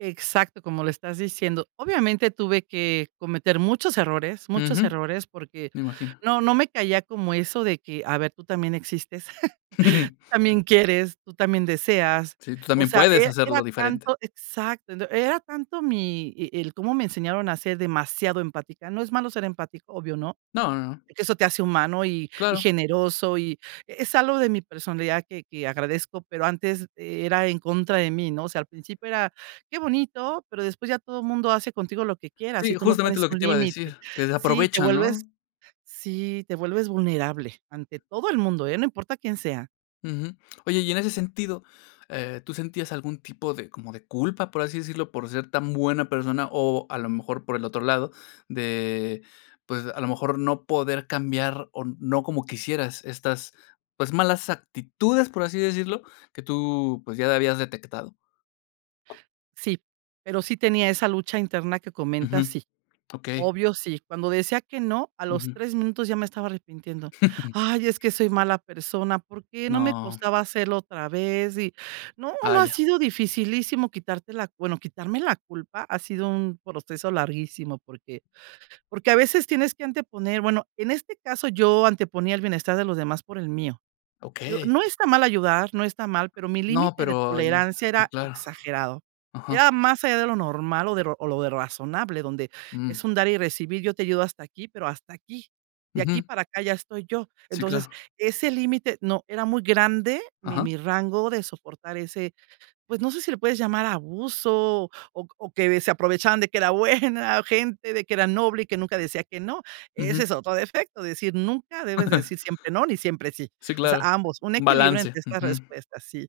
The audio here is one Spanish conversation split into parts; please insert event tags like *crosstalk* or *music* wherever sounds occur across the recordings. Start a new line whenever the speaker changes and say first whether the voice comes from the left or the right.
right: Exacto, como lo estás diciendo. Obviamente, tuve que cometer muchos errores, muchos
left: Ujú.
right: errores, porque
left: Me imagino.
right: no no me caía como eso de que: "A ver, tú también existes, *chuckles* tú
left: *chuckles*
right: también quieres, tú también deseas".
left: Sí, tú
right: O
left: también
right: sea,
left: puedes
right: era
left: hacerlo
right: era
left: diferente.
right: tanto, exacto, ent era tanto mi y y el cómo me enseñaron a ser demasiado empática. No es malo ser empático, obvio, ¿no?
left: No, no.
right: Que eso te hace humano y y
left: Claro.
right: generoso, y es algo de mi personalidad que que agradezco, pero antes era en contra de mí, ¿no? O sea, al principio era, qué bonito, pero después ya todo mundo hace contigo lo que quiera
left: Sí,
right: si tú no
left: justamente
right: pones
left: lo que
right: un
left: te iba a
right: límite
left: decir, que se
right: sí, te
left: aprovechan
right: vuelves
left: ¿no?
right: sí, te vuelves vulnerable, ante todo el mundo, ¿eh?, no importa quién sea.
left: Ujú. Oye, y en ese sentido, eh, ¿tú sentías algún tipo de, como de culpa, por así decirlo, por ser tan buena persona o a lo mejor por el otro lado, de pues, a lo mejor no poder cambiar o no como quisieras, estas, pues malas actitudes, por así decirlo? Que tú, pues ya habías detectado.
right: Sí. Pero sí tenía esa lucha interna que
left: Ujú,
right: comentas, sí.
left: okey.
right: Obvio, sí, cuando decía que no, a los
left: Ujú.
right: 3 minutos ya me estaba arrepintiendo.
left: *chuckles*
right: "Ay, es que soy mala persona, ¿por qué?", no me
left: No.
right: costaba hacerlo otra vez. Y no, no, ha
left: Vaya.
right: sido dificilísimo quitarte la bueno, quitarme la culpa ha sido un proceso larguísimo, porque, porque a veces tienes que anteponer, bueno, en este caso, yo anteponía el bienestar de los demás por el mío. Digo,
left: Okey.
right: no está mal ayudar, no está mal, pero mi
left: No,
right: límite de
left: pero ahí sí
right: tolerancia
left: sí
right: era
left: claro.
right: exagerado.
left: Ajá.
right: Era más allá de lo normal o de ro o lo de razonable, donde es
left: Mm.
right: un dar y recibir, yo te ayudo hasta aquí, pero hasta aquí. De aquí
left: Ujú.
right: para acá ya estoy yo.
left: Sí
right: Entonces,
left: claro.
right: ese límite, no, era muy grande, mi
left: Ajá.
right: mi rango de soportar ese, pues no sé si lo puedes llamar abuso oc o que se aprovechaban de que era buena gente, de que era noble y que nunca decía que no. Ese
left: Ujú.
right: es otro defecto, decir, nunca debes
left: *chuckles*
right: decir siempre no ni siempre sí.
left: Sí,
right: O sea,
left: claro.
right: ambos, un
left: Un
right: equilibrio
left: balance,
right: entre estas
left: ujú.
right: respuestas, sí.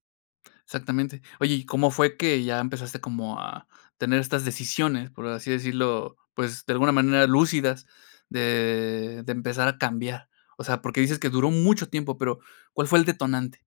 left: Exactamente. Oye, ¿y cómo fue que ya empezaste como a tener estas decisiones, por así decirlo, pues de alguna manera lúcidas, de de empezar a cambiar? O sea, porque dices que duró mucho tiempo, pero, ¿cuál fue el detonante?